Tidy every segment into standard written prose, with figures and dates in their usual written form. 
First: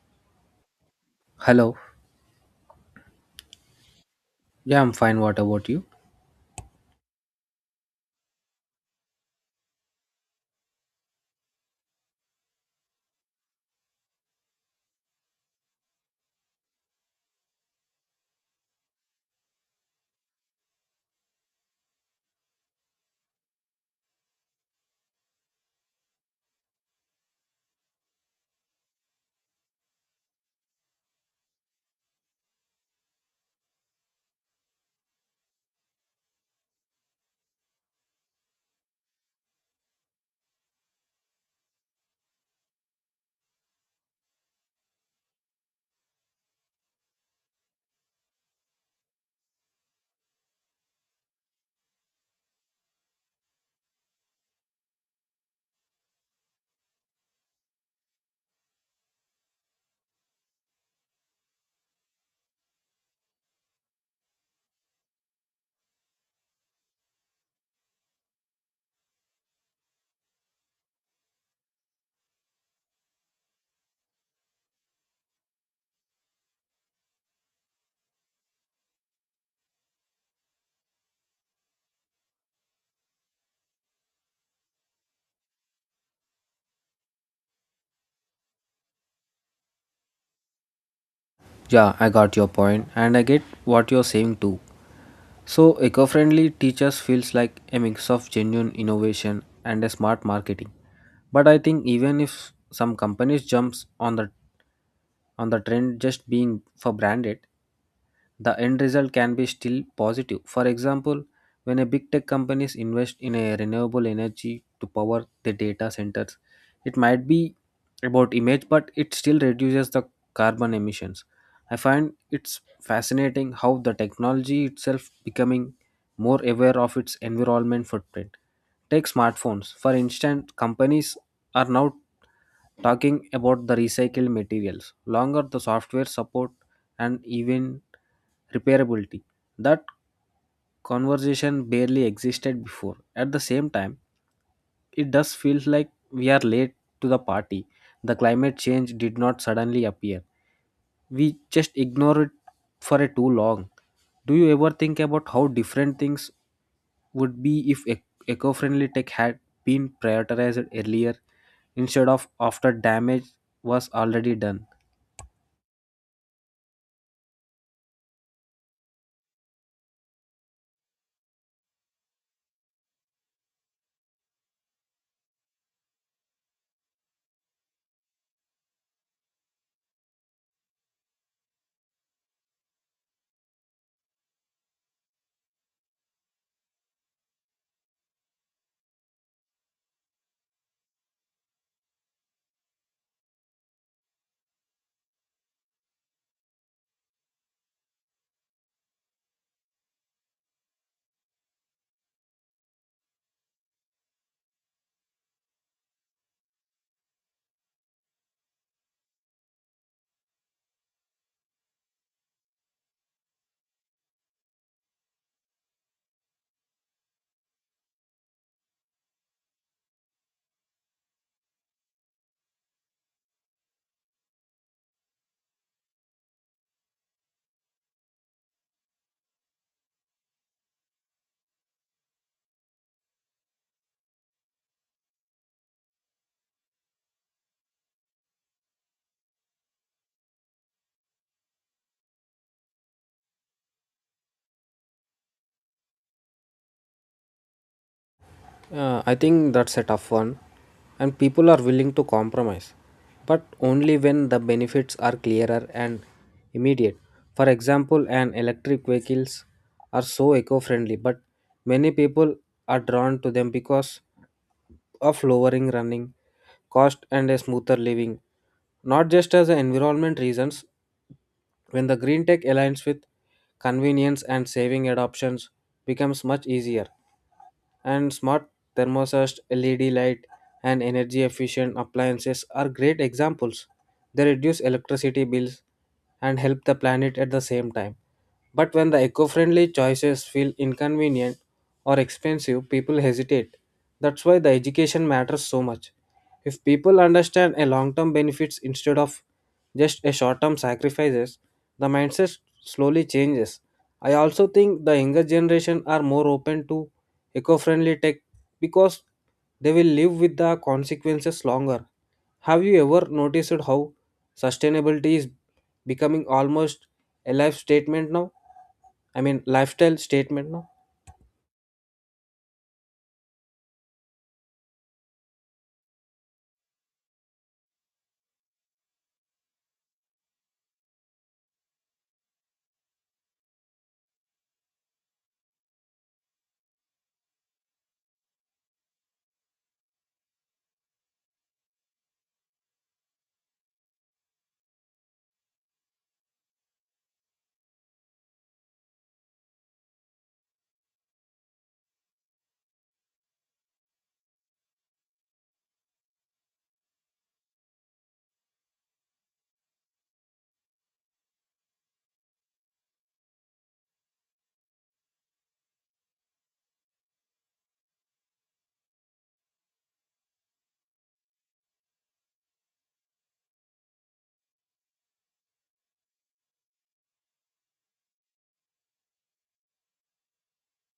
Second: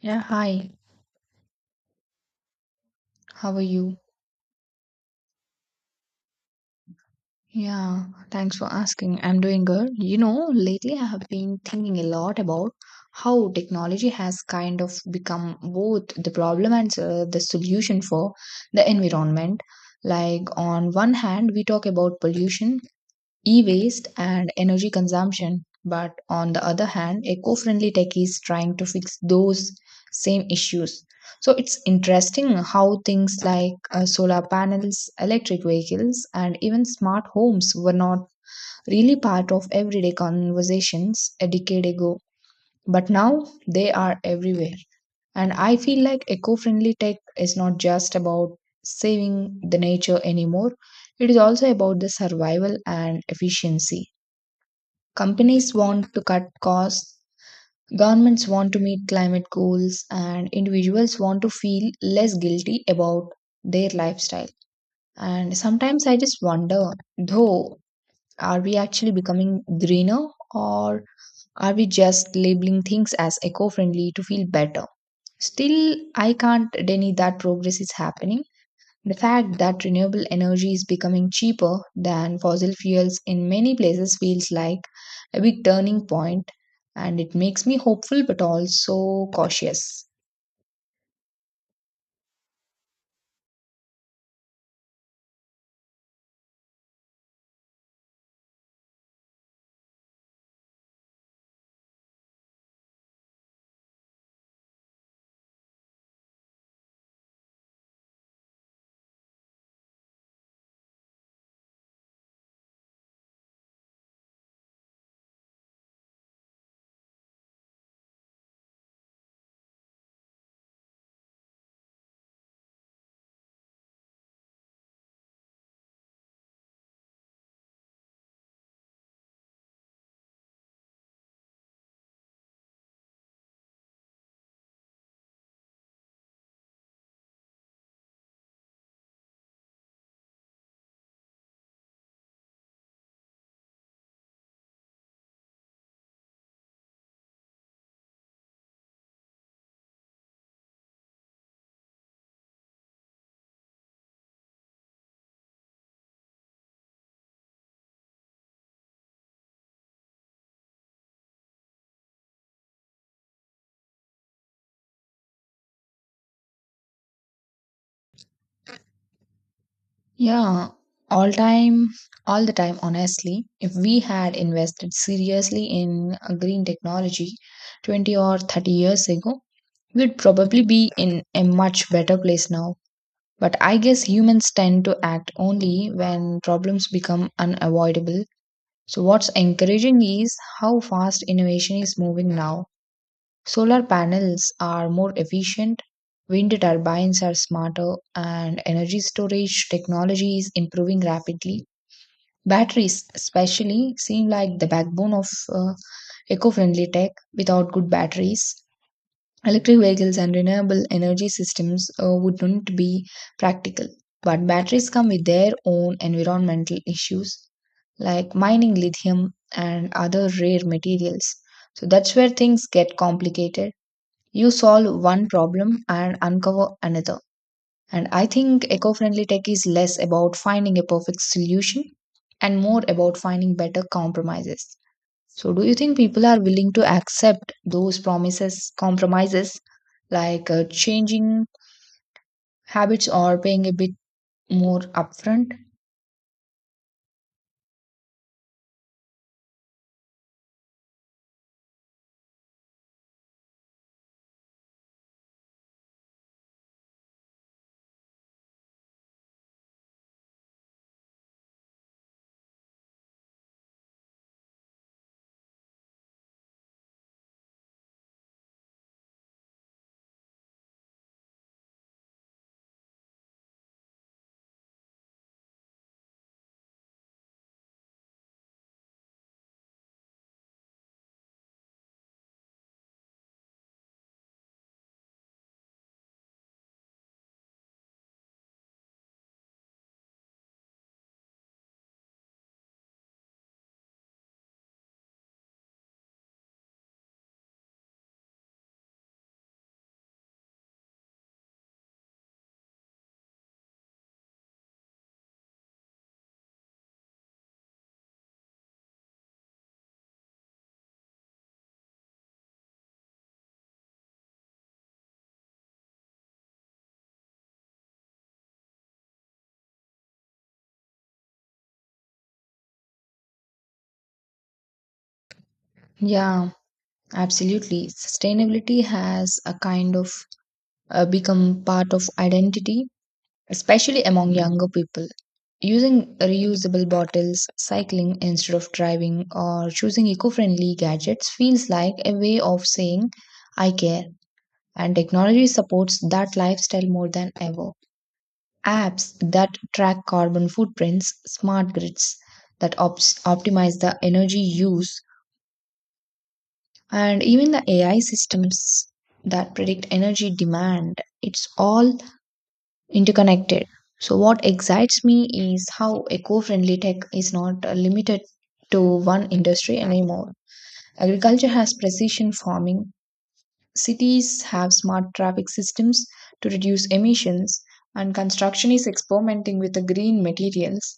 Yeah, hi. Hello. How are you? Yeah, I'm fine. What about you? Yeah, thanks for asking. I'm doing good. You know, lately I have been thinking a lot about how technology has kind of become both the problem and the solution for the environment. Like, on one hand, we talk about pollution, e-waste and energy consumption. But on the other hand, eco-friendly tech is trying to fix those same issues. So it's interesting how things like solar panels, electric vehicles, and even smart homes were not really part of everyday conversations a decade ago. But now they are everywhere. And I feel like eco-friendly tech is not just about saving the nature anymore. It is also about the survival and efficiency. Companies want to cut costs, governments want to meet climate goals, and individuals want to feel less guilty about their lifestyle. And sometimes I just wonder, though, are we actually becoming greener or are we just labeling things as eco friendly to feel better? Still, I can't deny that progress is happening. The fact that renewable energy is becoming cheaper than fossil fuels in many places feels like a big turning point, and it makes me hopeful but also cautious. Yeah, I got your point and I get what you're saying too. So, eco friendly teachers feels like a mix of genuine innovation and a smart marketing. But I think even if some companies jumps on the trend just being for branded, the end result can be still positive. For example, when a big tech companies invest in a renewable energy to power the data centers, it might be about image, but it still reduces the carbon emissions. I find it's fascinating how the technology itself becoming more aware of its environment footprint. Take smartphones. For instance, companies are now talking about the recycled materials. Longer the software support, and even repairability that conversation barely existed before. At the same time, it does feel like we are late to the party. The climate change did not suddenly appear, we just ignore it for a too long. Do you ever think about how different things would be if eco-friendly tech had been prioritized earlier instead of after damage was already done? Yeah, all time, all the time, honestly, if we had invested seriously in green technology 20 or 30 years ago, we'd probably be in a much better place now. But I guess humans tend to act only when problems become unavoidable. So, what's encouraging is how fast innovation is moving now. Solar panels are more efficient, wind turbines are smarter, and energy storage technology is improving rapidly. Batteries, especially, seem like the backbone of eco friendly tech. Without good batteries, electric vehicles and renewable energy systems wouldn't be practical. But batteries come with their own environmental issues like mining lithium and other rare materials. So that's where things get complicated. You solve one problem and uncover another. And I think eco friendly tech is less about finding a perfect solution and more about finding better compromises. So, do you think people are willing to accept those promises, compromises, like changing habits or paying a bit more upfront? I think that's a tough one, and people are willing to compromise, but only when the benefits are clearer and immediate. For example, an electric vehicles are so eco-friendly, but many people are drawn to them because of lowering running cost and a smoother living, not just as a environment reasons. When the green tech aligns with convenience and saving adoptions becomes much easier and smart thermostat, LED light, and energy efficient appliances are great examples. They reduce electricity bills and help the planet at the same time. But when the eco friendly choices feel inconvenient or expensive, people hesitate. That's why the education matters so much. If people understand a long term benefits instead of just a short term sacrifices, the mindset slowly changes. I also think the younger generation are more open to eco-friendly tech because they will live with the consequences longer. Have you ever noticed how sustainability is becoming almost a life statement now? I mean, lifestyle statement now. Yeah, absolutely. Sustainability has a kind of become part of identity, especially among younger people. Using reusable bottles, cycling instead of driving, or choosing eco friendly gadgets feels like a way of saying, I care. And technology supports that lifestyle more than ever. Apps that track carbon footprints, smart grids that optimize the energy use, and even the AI systems that predict energy demand. It's all interconnected. So, what excites me is how eco friendly tech is not limited to one industry anymore. Agriculture has precision farming, cities have smart traffic systems to reduce emissions, and construction is experimenting with the green materials.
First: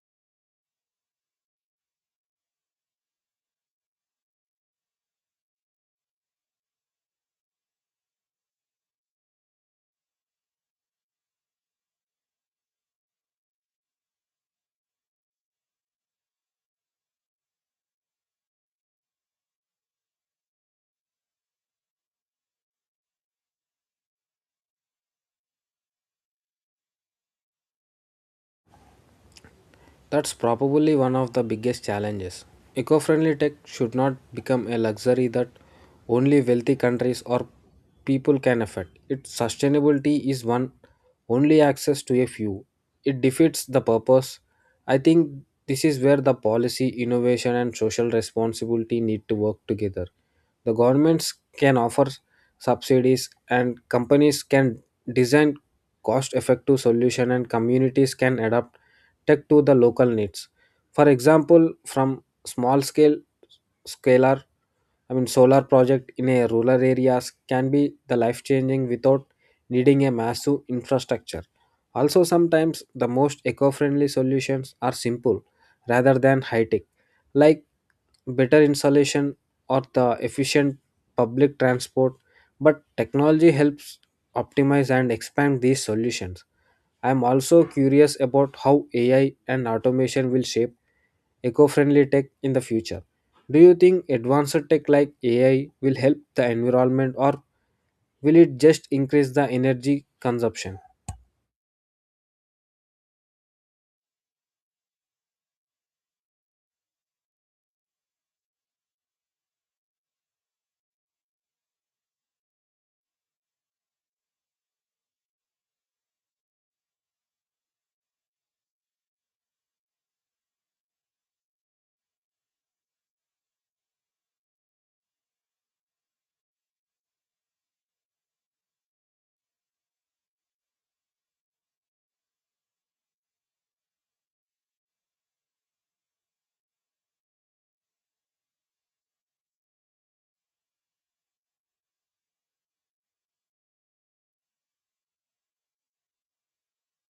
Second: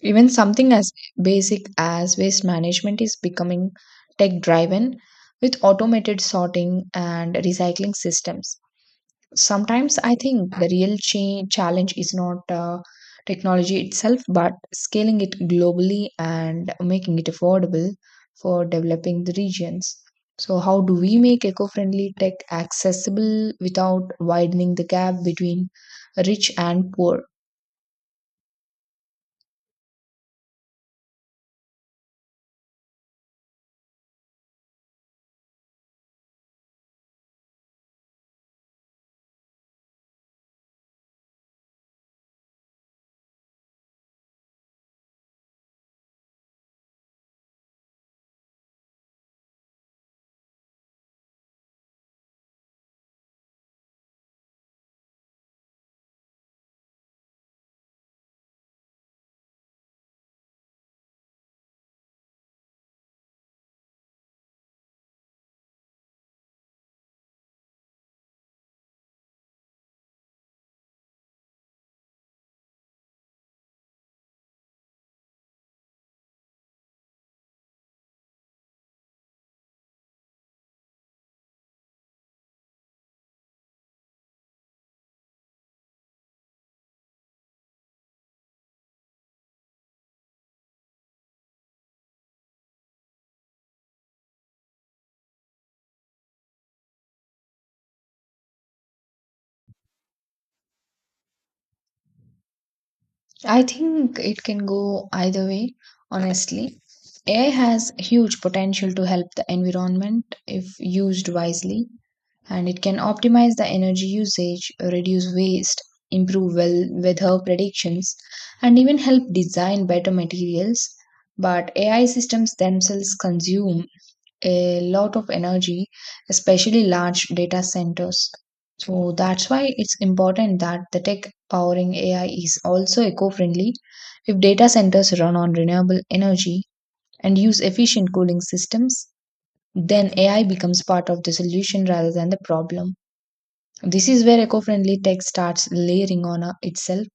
Even something as basic as waste management is becoming tech driven with automated sorting and recycling systems. Sometimes I think the real challenge is not technology itself, but scaling it globally and making it affordable for developing the regions. So, how do we make eco friendly tech accessible without widening the gap between rich and poor? That's probably one of the biggest challenges. Eco friendly tech should not become a luxury that only wealthy countries or people can afford. Its sustainability is one only access to a few. It defeats the purpose. I think this is where the policy, innovation, and social responsibility need to work together. The governments can offer subsidies, and companies can design cost effective solution and communities can adapt tech to the local needs. For example, from small scale scalar, I mean solar project in a rural areas can be the life changing without needing a massive infrastructure. Also, sometimes the most eco-friendly solutions are simple rather than high-tech, like better insulation or the efficient public transport. But technology helps optimize and expand these solutions. I'm also curious about how AI and automation will shape eco friendly tech in the future. Do you think advanced tech like AI will help the environment or will it just increase the energy consumption? I think it can go either way, honestly. AI has huge potential to help the environment if used wisely and it can optimize the energy usage, reduce waste, improve well weather predictions, and even help design better materials. But AI systems themselves consume a lot of energy, especially large data centers. So that's why it's important that the tech powering AI is also eco friendly. If data centers run on renewable energy and use efficient cooling systems, then AI becomes part of the solution rather than the problem. This is where eco-friendly tech starts layering on itself.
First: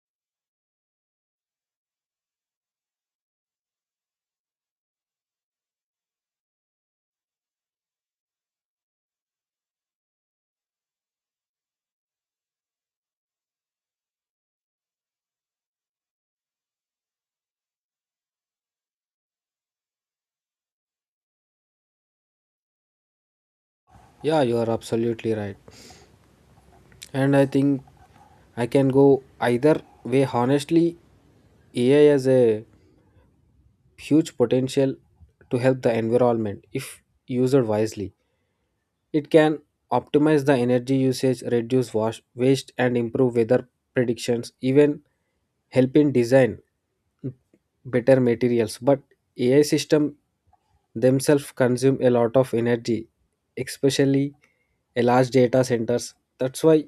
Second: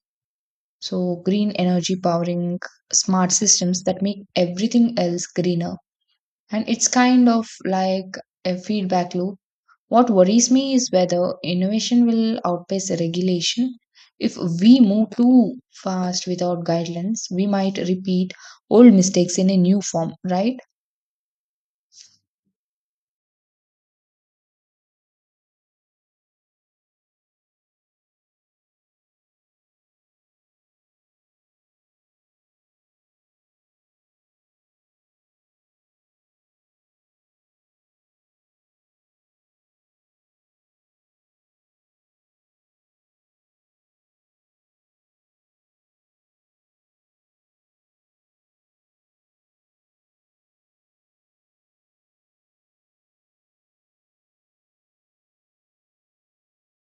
So green energy powering smart systems that make everything else greener. And it's kind of like a feedback loop. What worries me is whether innovation will outpace regulation. If we move too fast without guidelines, we might repeat old mistakes in a new form, right? Yeah, you are absolutely right. And I think I can go either way. Honestly, AI has a huge potential to help the environment if used wisely. It can optimize the energy usage, reduce wash, waste, and improve weather predictions, even helping design better materials. But AI system themselves consume a lot of energy, especially a large data centers. That's why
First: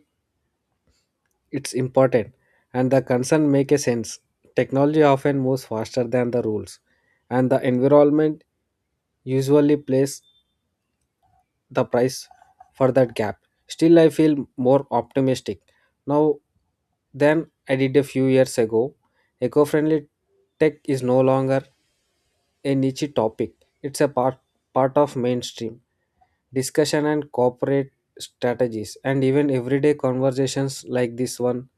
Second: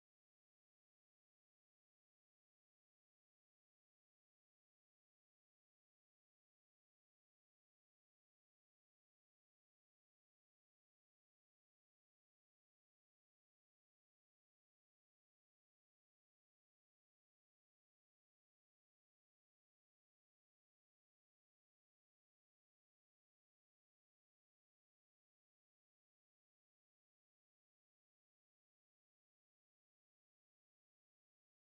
it's important, and the concern make a sense. Technology often moves faster than the rules, and the environment usually plays the price for that gap. Still, I feel more optimistic now than I did a few years ago. Eco friendly tech is no longer a niche topic, it's part of mainstream discussion and corporate strategies, and even everyday conversations like this one.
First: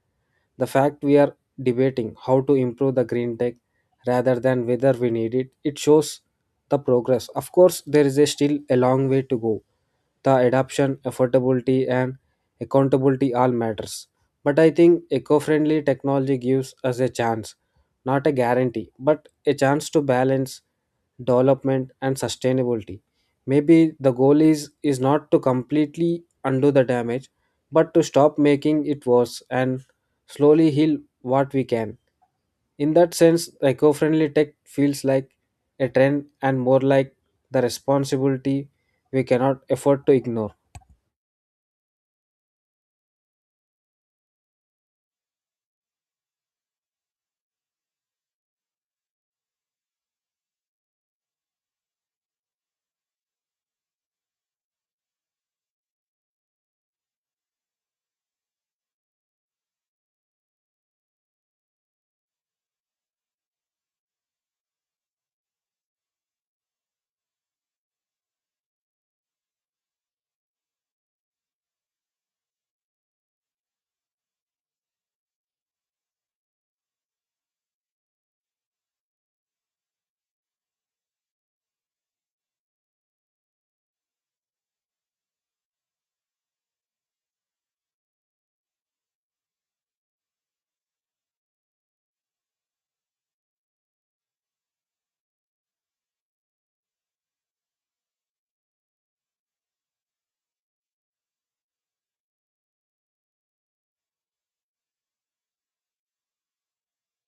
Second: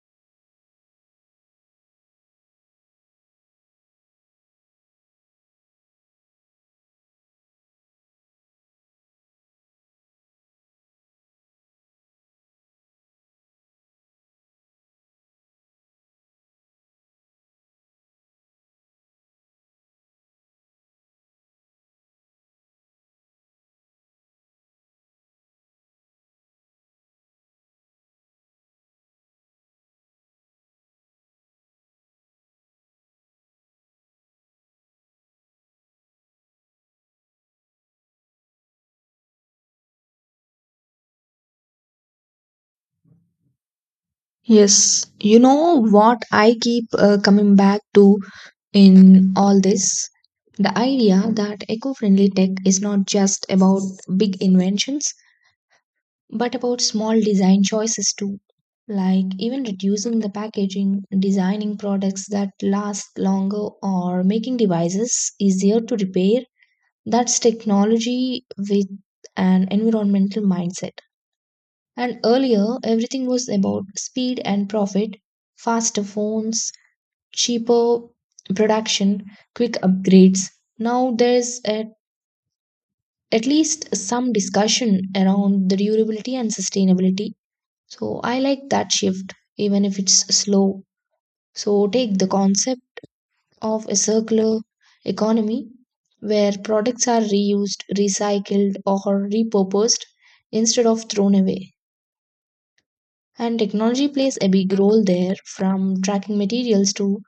The fact we are debating how to improve the green tech rather than whether we need it, it shows the progress. Of course, there is a still a long way to go. The adoption, affordability, and accountability all matters. But I think eco-friendly technology gives us a chance, not a guarantee, but a chance to balance development and sustainability. Maybe the goal is not to completely undo the damage, but to stop making it worse and slowly heal what we can. In that sense, eco-friendly tech feels like a trend and more like the responsibility we cannot afford to ignore. Yes, you know what I keep coming back to in all this? The idea that eco friendly tech is not just about big inventions, but about small design choices too. Like even reducing the packaging, designing products that last longer, or making devices easier to repair. That's technology with an environmental mindset. And earlier, everything was about speed and profit, faster phones, cheaper production, quick upgrades. Now there's at least some discussion around the durability and sustainability. So I like that shift, even if it's slow. So take the concept of a circular economy where products are reused, recycled, or repurposed instead of thrown away. And technology plays a big role there, from tracking materials to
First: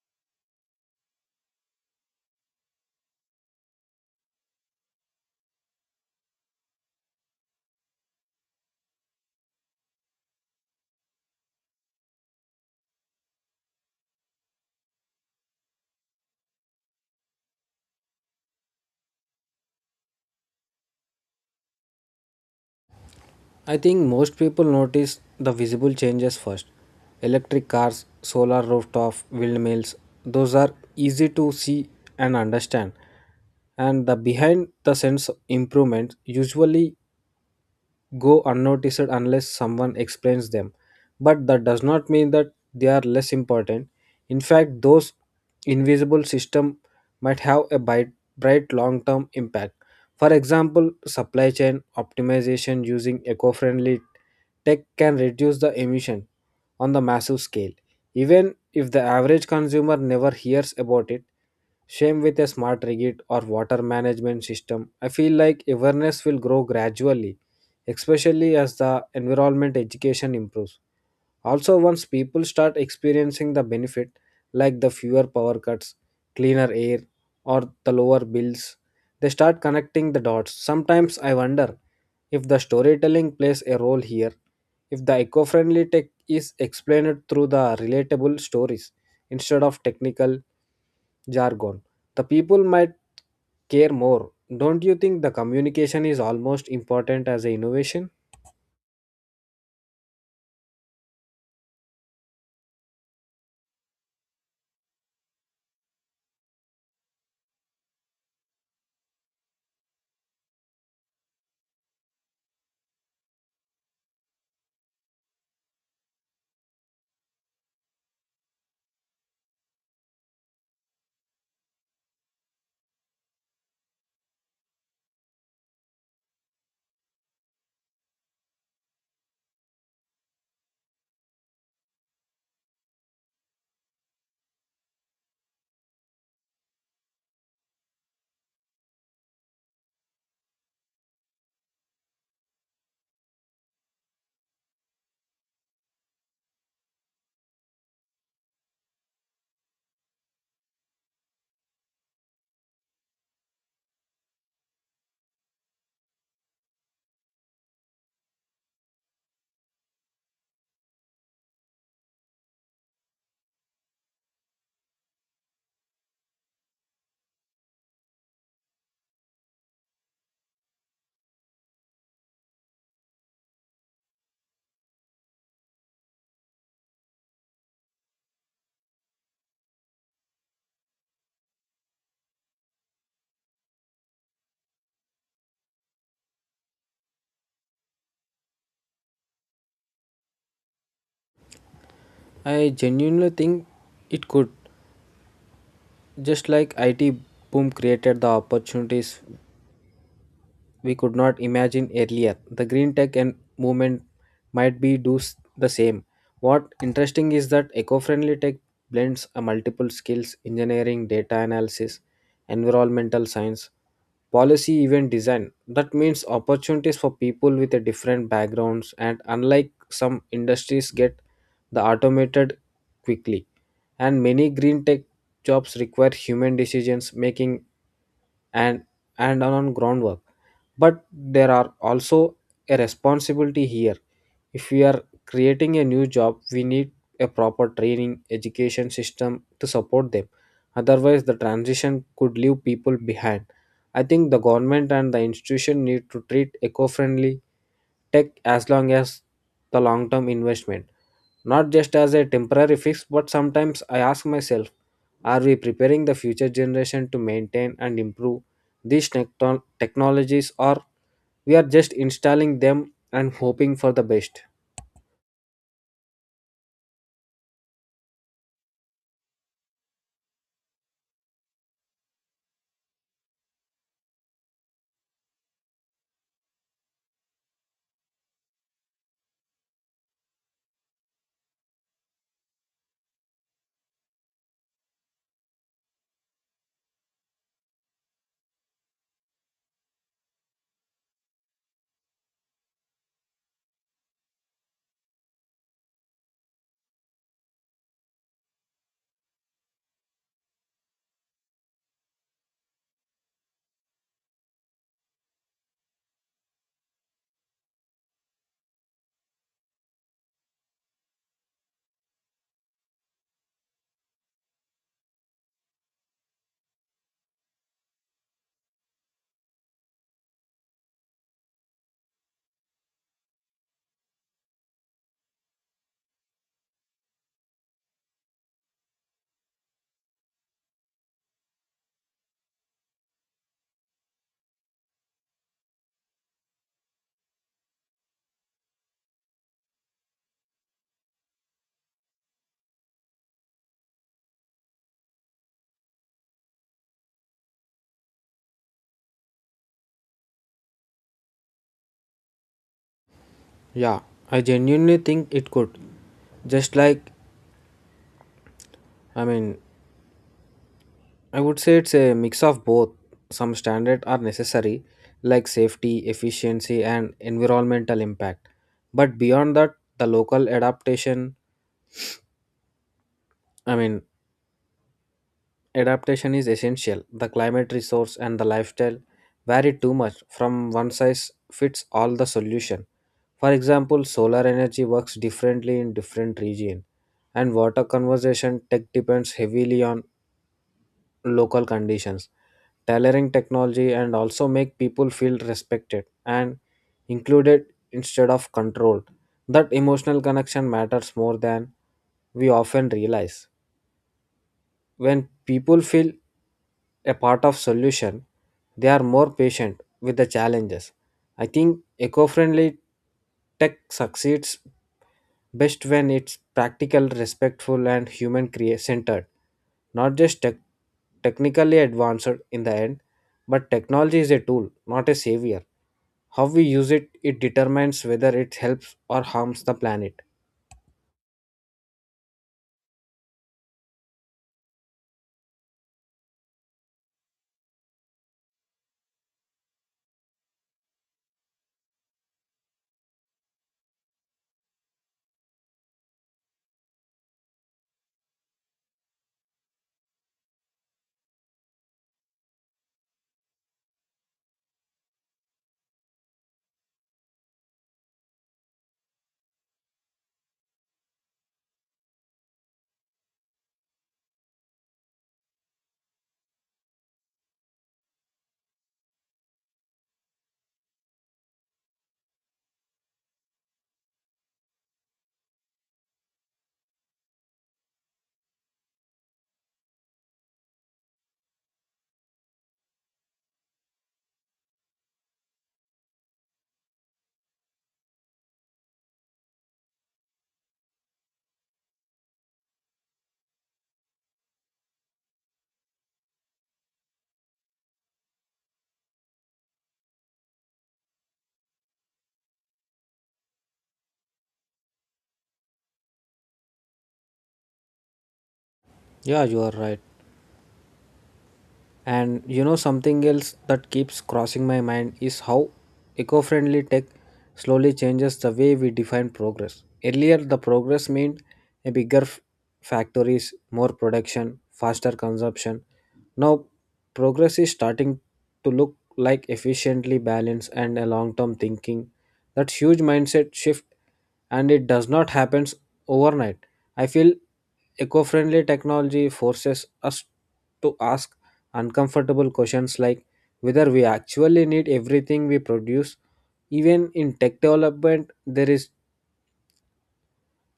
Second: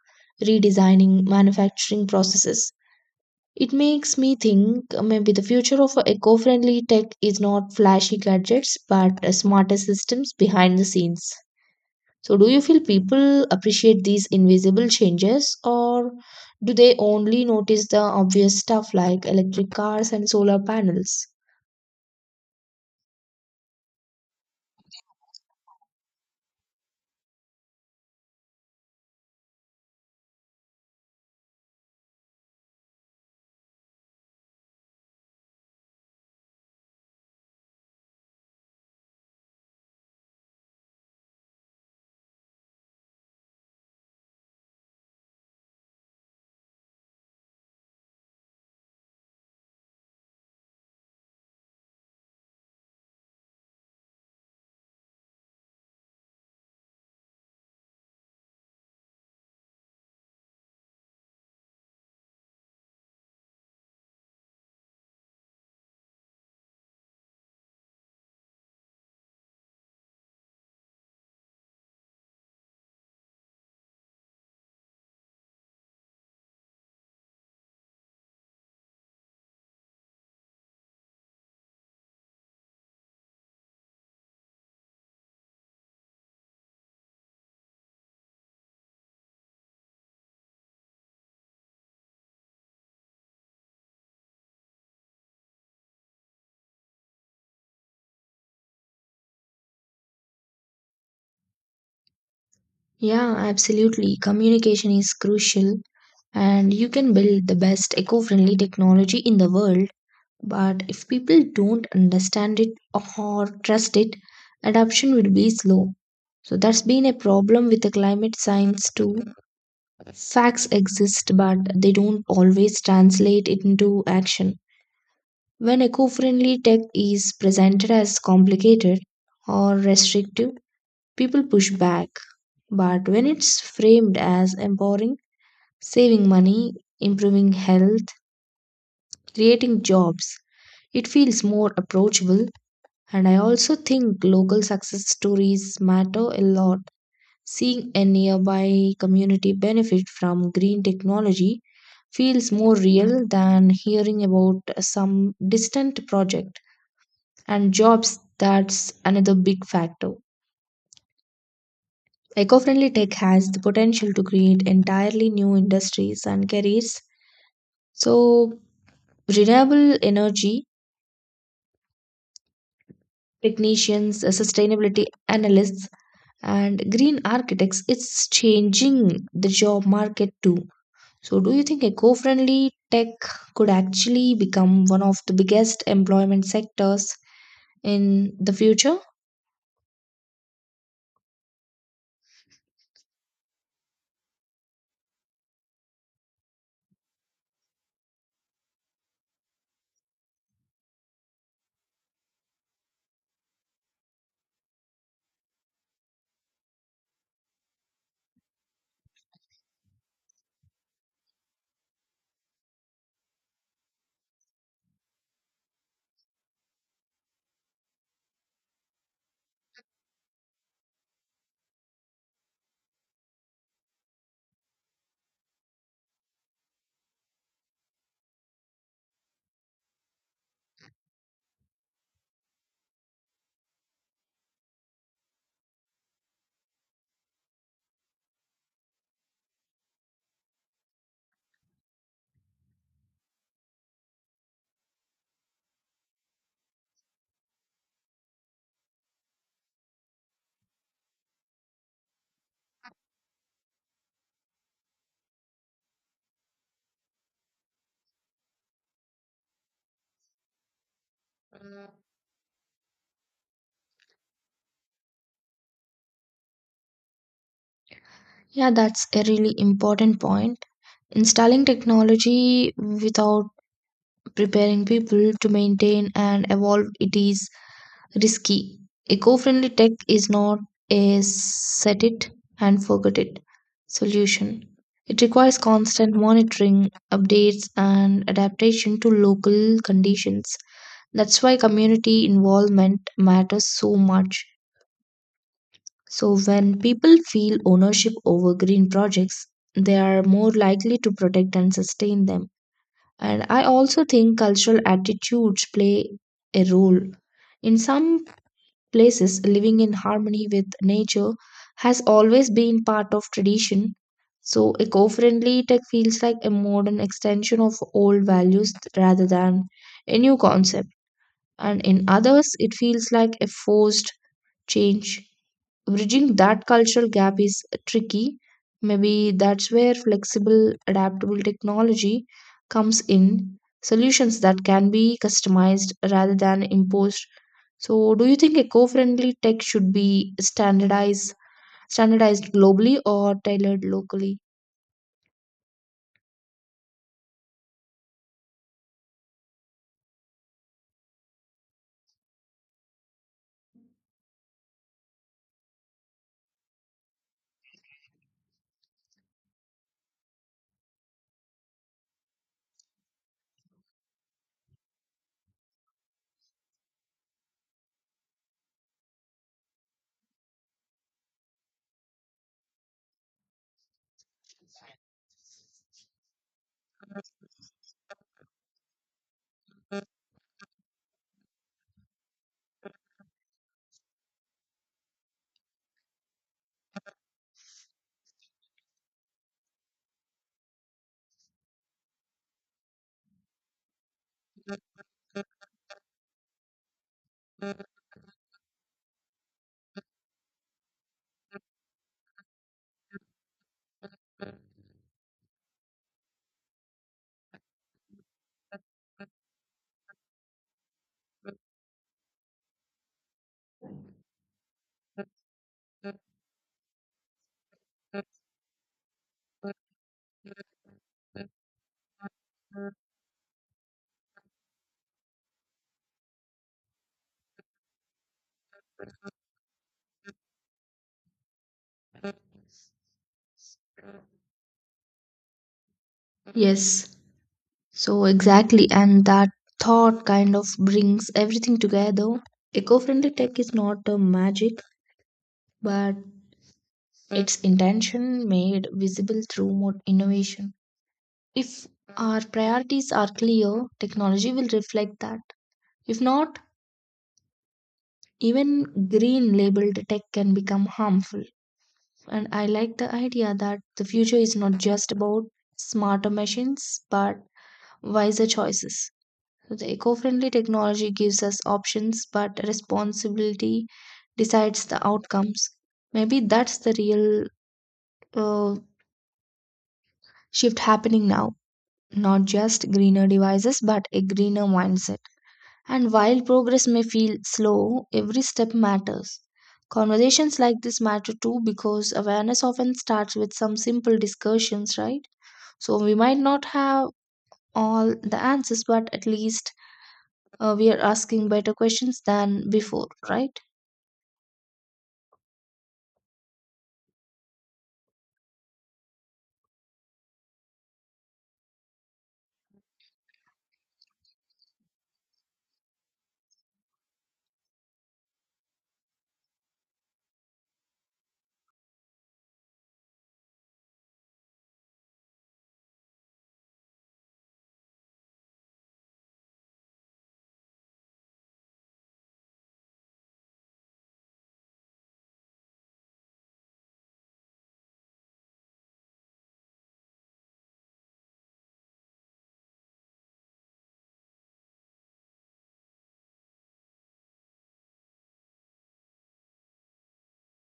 redesigning manufacturing processes. It makes me think maybe the future of eco friendly tech is not flashy gadgets but smarter systems behind the scenes. So, do you feel people appreciate these invisible changes or do they only notice the obvious stuff like electric cars and solar panels? I think most people notice the visible changes first. Electric cars, solar rooftop windmills, those are easy to see and understand. And the behind the sense improvements usually go unnoticed unless someone explains them. But that does not mean that they are less important. In fact, those invisible systems might have a bright long-term impact. For example, supply chain optimization using eco-friendly tech can reduce the emission on the massive scale. Even if the average consumer never hears about it, same with a smart rigid or water management system. I feel like awareness will grow gradually especially as the environment education improves. Also, once people start experiencing the benefit, like the fewer power cuts, cleaner air, or the lower bills, they start connecting the dots. Sometimes I wonder if the storytelling plays a role here, if the eco friendly tech is explained through the relatable stories instead of technical jargon. The people might care more. Don't you think the communication is almost important as an innovation? Yeah, absolutely. Communication is crucial, and you can build the best eco-friendly technology in the world, but if people don't understand it or trust it, adoption will be slow. So that's been a problem with the climate science too. Facts exist but they don't always translate it into action. When eco-friendly tech is presented as complicated or restrictive, people push back, but when it's framed as empowering, saving money, improving health, creating jobs. It feels more approachable, and I also think local success stories matter a lot. Seeing a nearby community benefit from green technology feels more real than hearing about some distant project. And jobs, that's another big factor. Eco friendly tech has the potential to create entirely new industries and careers. So, renewable energy technicians, sustainability analysts, and green architects, it's changing the job market too. So do you think eco-friendly tech could actually become one of the biggest employment sectors in the future? I genuinely think it could, just like IT boom created the opportunities we could not imagine earlier. The green tech and movement might be do the same. What interesting is that eco-friendly tech blends a multiple skills: engineering, data analysis, environmental science, policy, event design. That means opportunities for people with a different backgrounds and unlike some industries get the automated quickly. And many green tech jobs require human decisions making and on groundwork, but there are also a responsibility here. If we are creating a new job, we need a proper training education system to support them, otherwise the transition could leave people behind. I think the government and the institution need to treat eco-friendly tech as long as the long-term investment, not just as a temporary fix. But sometimes I ask myself, are we preparing the future generation to maintain and improve these technologies or we are just installing them and hoping for the best. Yeah, that's a really important point. Installing technology without preparing people to maintain and evolve it is risky. Eco friendly tech is not a set it and forget it solution. It requires constant monitoring, updates, and adaptation to local conditions. That's why community involvement matters so much. So, when people feel ownership over green projects, they are more likely to protect and sustain them. And I also think cultural attitudes play a role. In some places, living in harmony with nature has always been part of tradition. So, eco friendly tech feels like a modern extension of old values rather than a new concept. And in others, it feels like a forced change. Bridging that cultural gap is tricky. Maybe that's where flexible, adaptable technology comes in, solutions that can be customized rather than imposed. So, do you think eco-friendly tech should be standardized globally or tailored locally? Yeah, I genuinely think it could. Just like, I mean, I would say it's a mix of both. Some standards are necessary, like safety, efficiency, and environmental impact. But beyond that, the local adaptation, I mean, adaptation is essential. The climate resource and the lifestyle vary too much from one size fits all the solution. For example, solar energy works differently in different region and water conservation tech depends heavily on local conditions. Tailoring technology and also make people feel respected and included instead of controlled. That emotional connection matters more than we often realize. When people feel a part of solution, they are more patient with the challenges. I think eco-friendly tech succeeds best when it's practical, respectful, and human centered, not just technically advanced in the end, but technology is a tool, not a savior. How we use it, it determines whether it helps or harms the planet. Yes. So exactly, and that thought kind of brings everything together. Eco-friendly tech is not a magic, but its intention made visible through innovation. If our priorities are clear, technology will reflect that. If not, even green labeled tech can become harmful. And I like the idea that the future is not just about smarter machines but wiser choices. So the eco friendly technology gives us options, but responsibility decides the outcomes. Maybe that's the real uh, shift happening now. Not just greener devices but a greener mindset. And while progress may feel slow, every step matters. Conversations like this matter too because awareness often starts with some simple discussions, right? So we might not have all the answers, but at least we are asking better questions than before, right? Yeah, you are right. And you know, something else that keeps crossing my mind is how eco friendly tech slowly changes the way we define progress. Earlier, the progress meant a bigger factories, more production, faster consumption. Now, progress is starting to look like efficiently balanced and a long term thinking. That huge mindset shift and it does not happen overnight. I feel eco friendly technology forces us to ask uncomfortable questions like whether we actually need everything we produce. Even in tech development, there is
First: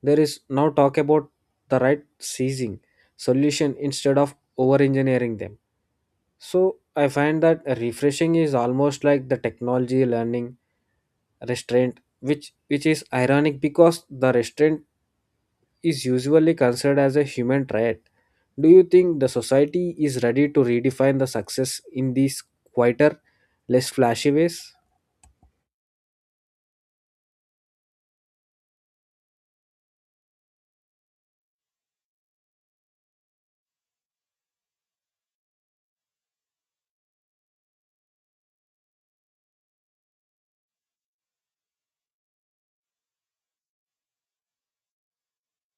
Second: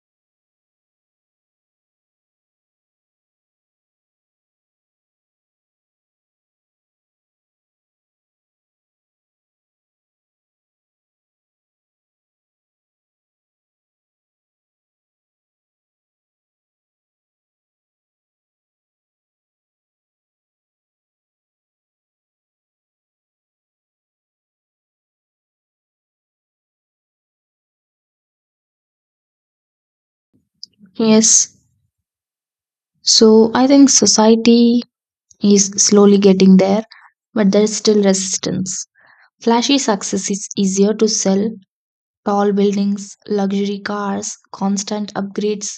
there is now talk about the right seizing solution instead of over engineering them. So I find that refreshing is almost like the technology learning restraint, which is ironic because the restraint is usually considered as a human trait. Do you think the society is ready to redefine the success in these quieter, less flashy ways? Yes. So I think society is slowly getting there, but there is still resistance. Flashy success is easier to sell. Tall buildings, luxury cars, constant upgrades.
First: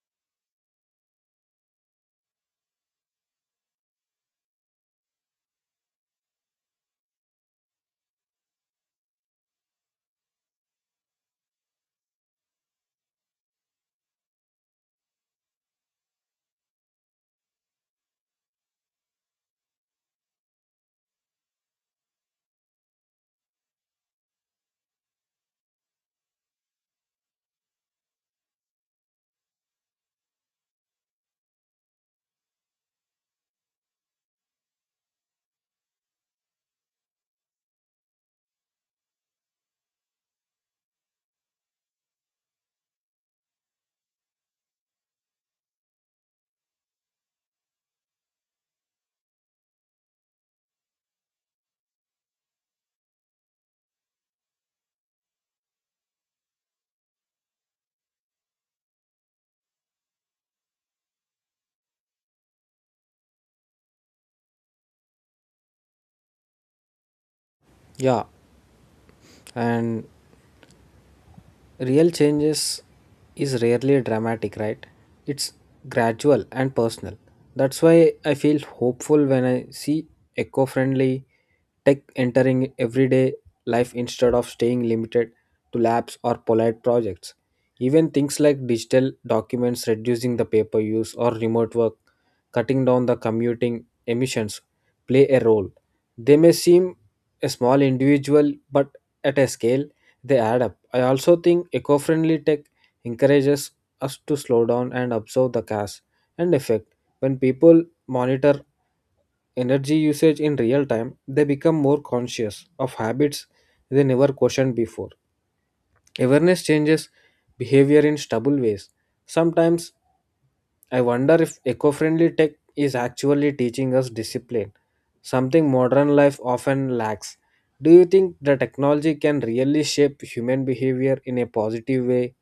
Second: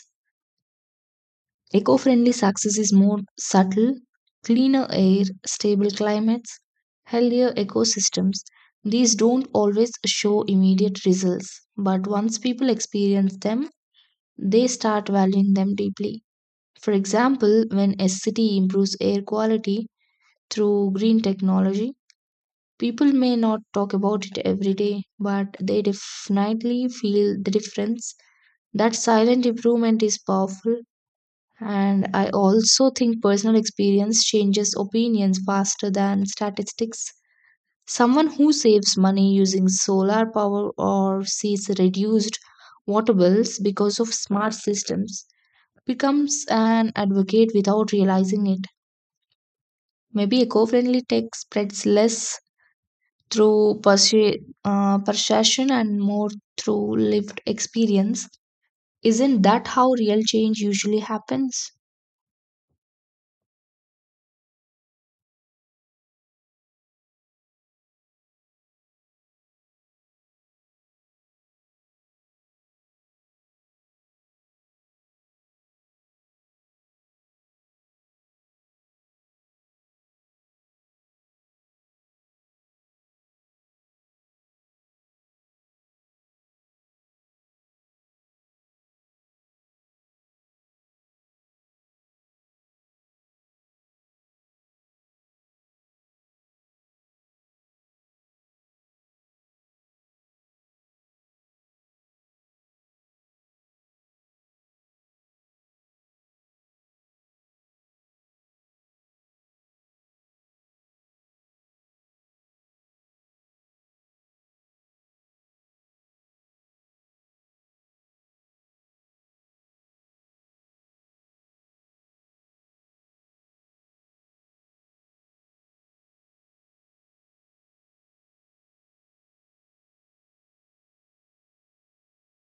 Eco friendly success is more subtle, cleaner air, stable climates, healthier ecosystems. These don't always show immediate results, but once people experience them, they start valuing them deeply. For example, when a city improves air quality through green technology, people may not talk about it every day, but they definitely feel the difference. That silent improvement is powerful, and I also think personal experience changes opinions faster than statistics. Someone who saves money using solar power or sees reduced water bills because of smart systems becomes an advocate without realizing it. Maybe eco friendly tech spreads less through persuasion and more through lived experience. Isn't that how real change usually happens? Yeah, and real changes is rarely dramatic, right? It's gradual and personal. That's why I feel hopeful when I see eco friendly tech entering everyday life instead of staying limited to labs or polite projects. Even things like digital documents reducing the paper use or remote work, cutting down the commuting emissions play a role. They may seem a small individual, but at a scale, they add up. I also think eco friendly tech encourages us to slow down and observe the cause and effect. When people monitor energy usage in real time, they become more conscious of habits they never questioned before. Awareness changes behavior in stubble ways. Sometimes I wonder if eco friendly tech is actually teaching us discipline, something modern life often lacks. Do you think the technology can really shape human behavior in a positive way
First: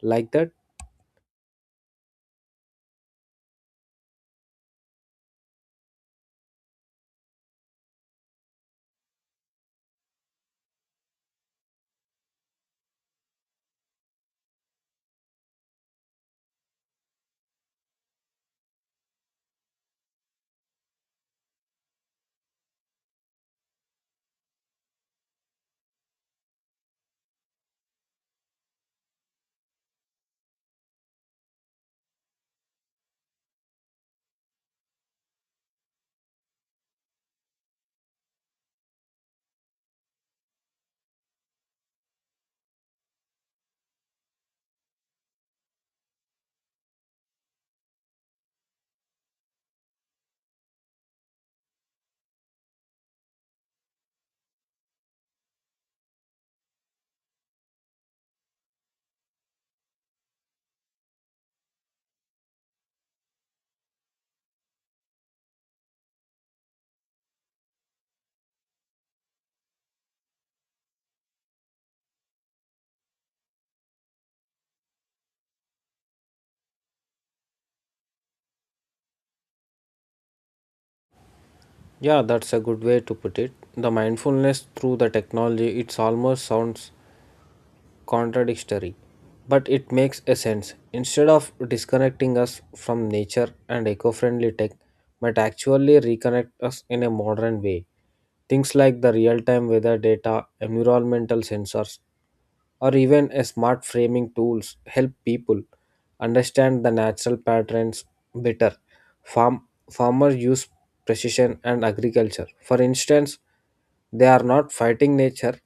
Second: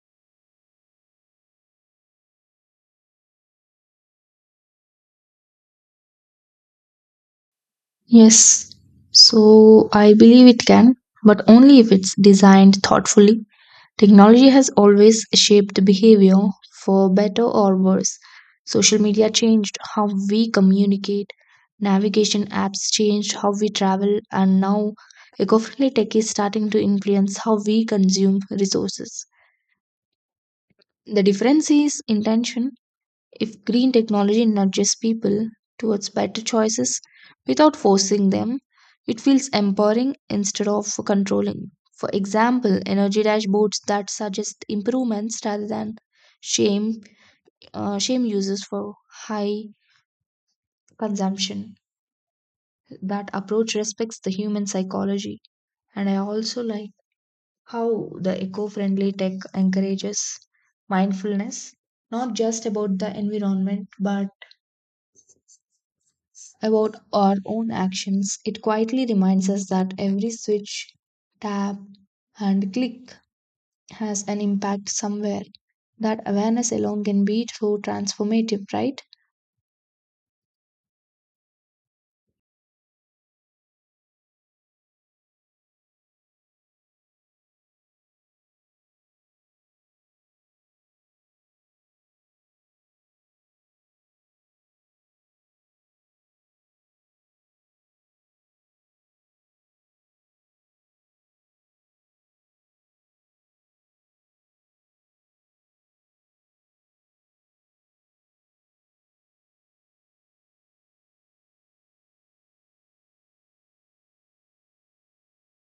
like that? Yes. So I believe it can, but only if it's designed thoughtfully. Technology has always shaped behavior for better or worse. Social media changed how we communicate, navigation apps changed how we travel, and now eco friendly tech is starting to influence how we consume resources. The difference is intention. If green technology nudges people towards better choices without forcing them, it feels empowering instead of controlling. For example, energy dashboards that suggest improvements rather than shame shame users for high consumption. That approach respects the human psychology. And I also like how the eco-friendly tech encourages mindfulness, not just about the environment but about our own actions. It quietly reminds us that every switch, tap, and click has an impact somewhere. That awareness alone can be so transformative, right? Yeah, that's a good way to put it. The mindfulness through the technology, it's almost sounds contradictory, but it makes a sense. Instead of disconnecting us from nature and eco-friendly tech, might actually reconnect us in a modern way. Things like the real-time weather data, environmental sensors, or even a smart framing tools help people understand the natural patterns better. Farm Farmers use precision, and agriculture. For instance, they are not fighting nature,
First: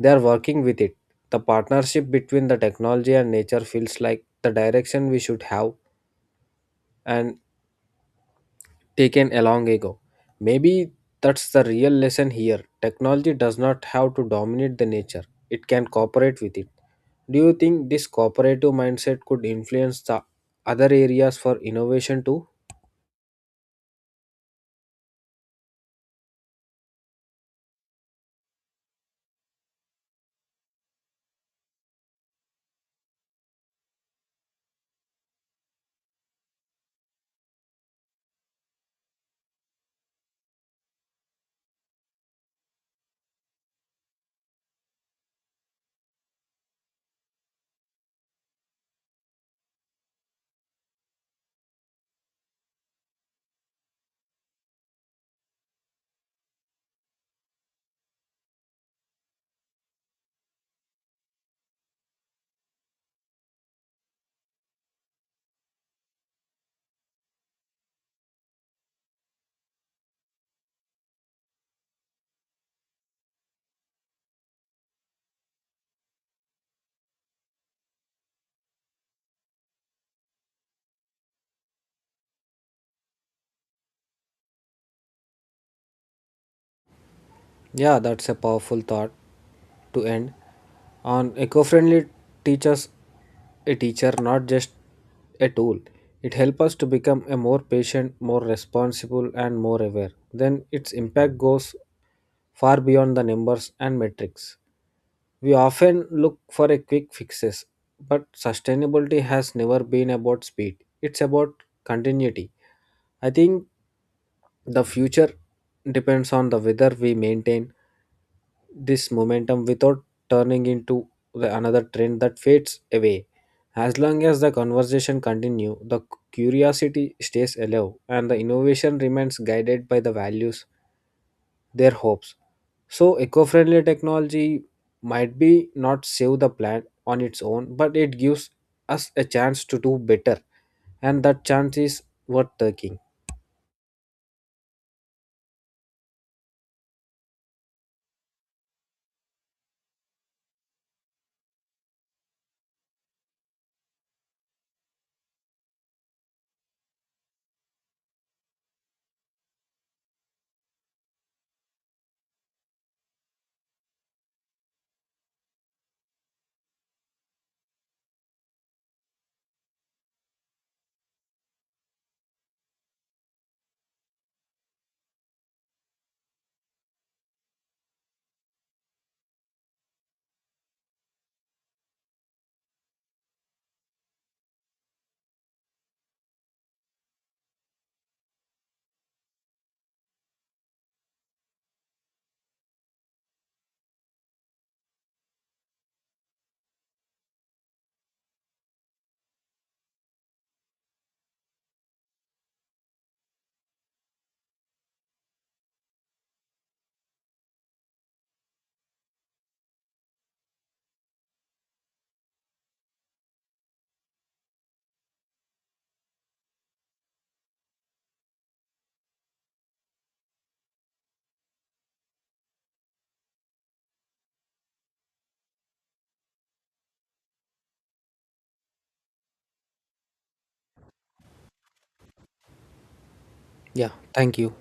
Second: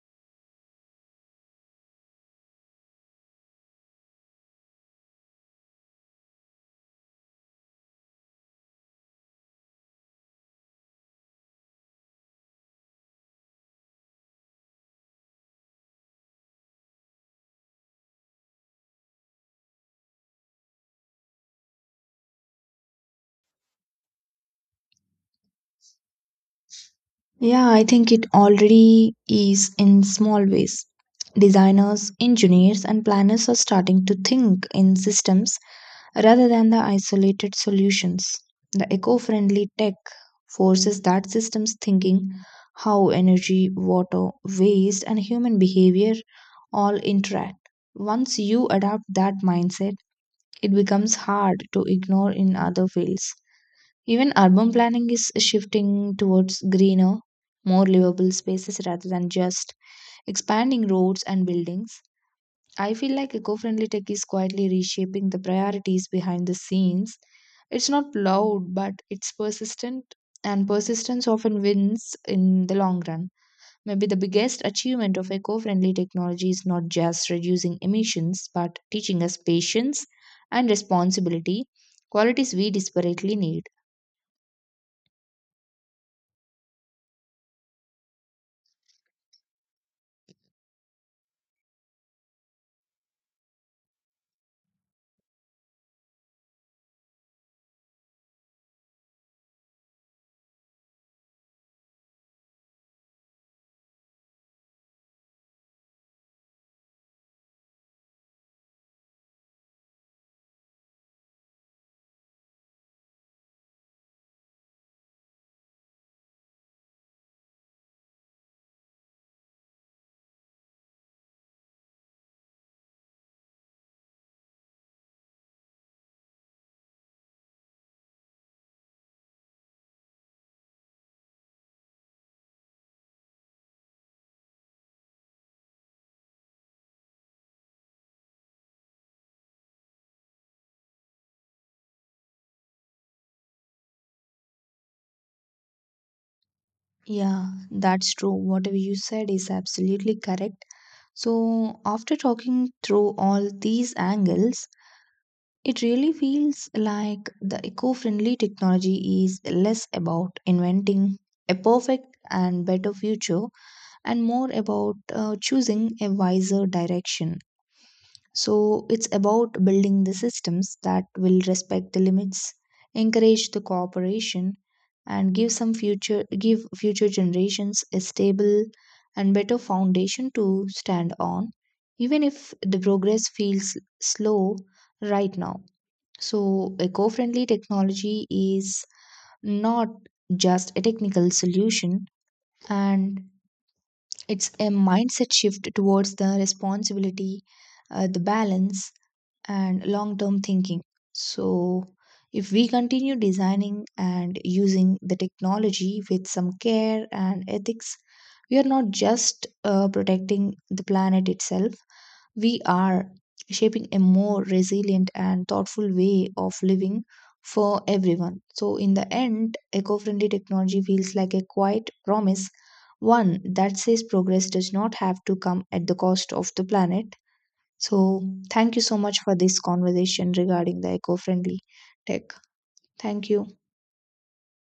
they are working with it. The partnership between the technology and nature feels like the direction we should have and taken a long ago. Maybe that's the real lesson here. Technology does not have to dominate the nature, it can cooperate with it. Do you think this cooperative mindset could influence the other areas for innovation too? Yeah, I think it already is in small ways. Designers, engineers, and planners are starting to think in systems rather than the isolated solutions. The eco friendly tech forces that systems thinking, how energy, water, waste, and human behavior all interact. Once you adopt that mindset, it becomes hard to ignore in other fields. Even urban planning is shifting towards greener, more livable spaces rather than just expanding roads and buildings. I feel like eco friendly tech is quietly reshaping the priorities behind the scenes. It's not loud, but it's persistent, and persistence often wins in the long run. Maybe the biggest achievement of eco friendly technology is not just reducing emissions, but teaching us patience and responsibility, qualities we desperately need. Yeah, that's a powerful thought to end on. Eco-friendly teaches a teacher, not just a tool. It helps us to become a more patient, more responsible, and more aware. Then its impact goes far beyond the numbers and metrics. We often look for a quick fixes, but sustainability has never been about speed. It's about continuity. I think the future depends on the whether we maintain this momentum without turning into the another trend that fades away. As long as the conversation continue, the curiosity stays alive and the innovation remains guided by the values, their hopes. So eco-friendly technology might be not save the planet on its own, but it gives us a chance to do better and that chance is worth taking. Yeah, that's true. Whatever you said is absolutely correct. So, after talking through all these angles, it really feels like the eco friendly technology is less about inventing a perfect and better future and more about choosing a wiser direction. So it's about building the systems that will respect the limits, encourage the cooperation, and give future generations a stable and better foundation to stand on, even if the progress feels slow right now. So eco-friendly technology is not just a technical solution, and it's a mindset shift towards the responsibility, the balance, and long term thinking. So, if we continue designing and using the technology with some care and ethics, we are not just protecting the planet itself, we are shaping a more resilient and thoughtful way of living for everyone. So, in the end, eco friendly technology feels like a quiet promise, one that says progress does not have to come at the cost of the planet. So, thank you so much for this conversation regarding the eco friendly tech. Thank you. Yeah, thank you.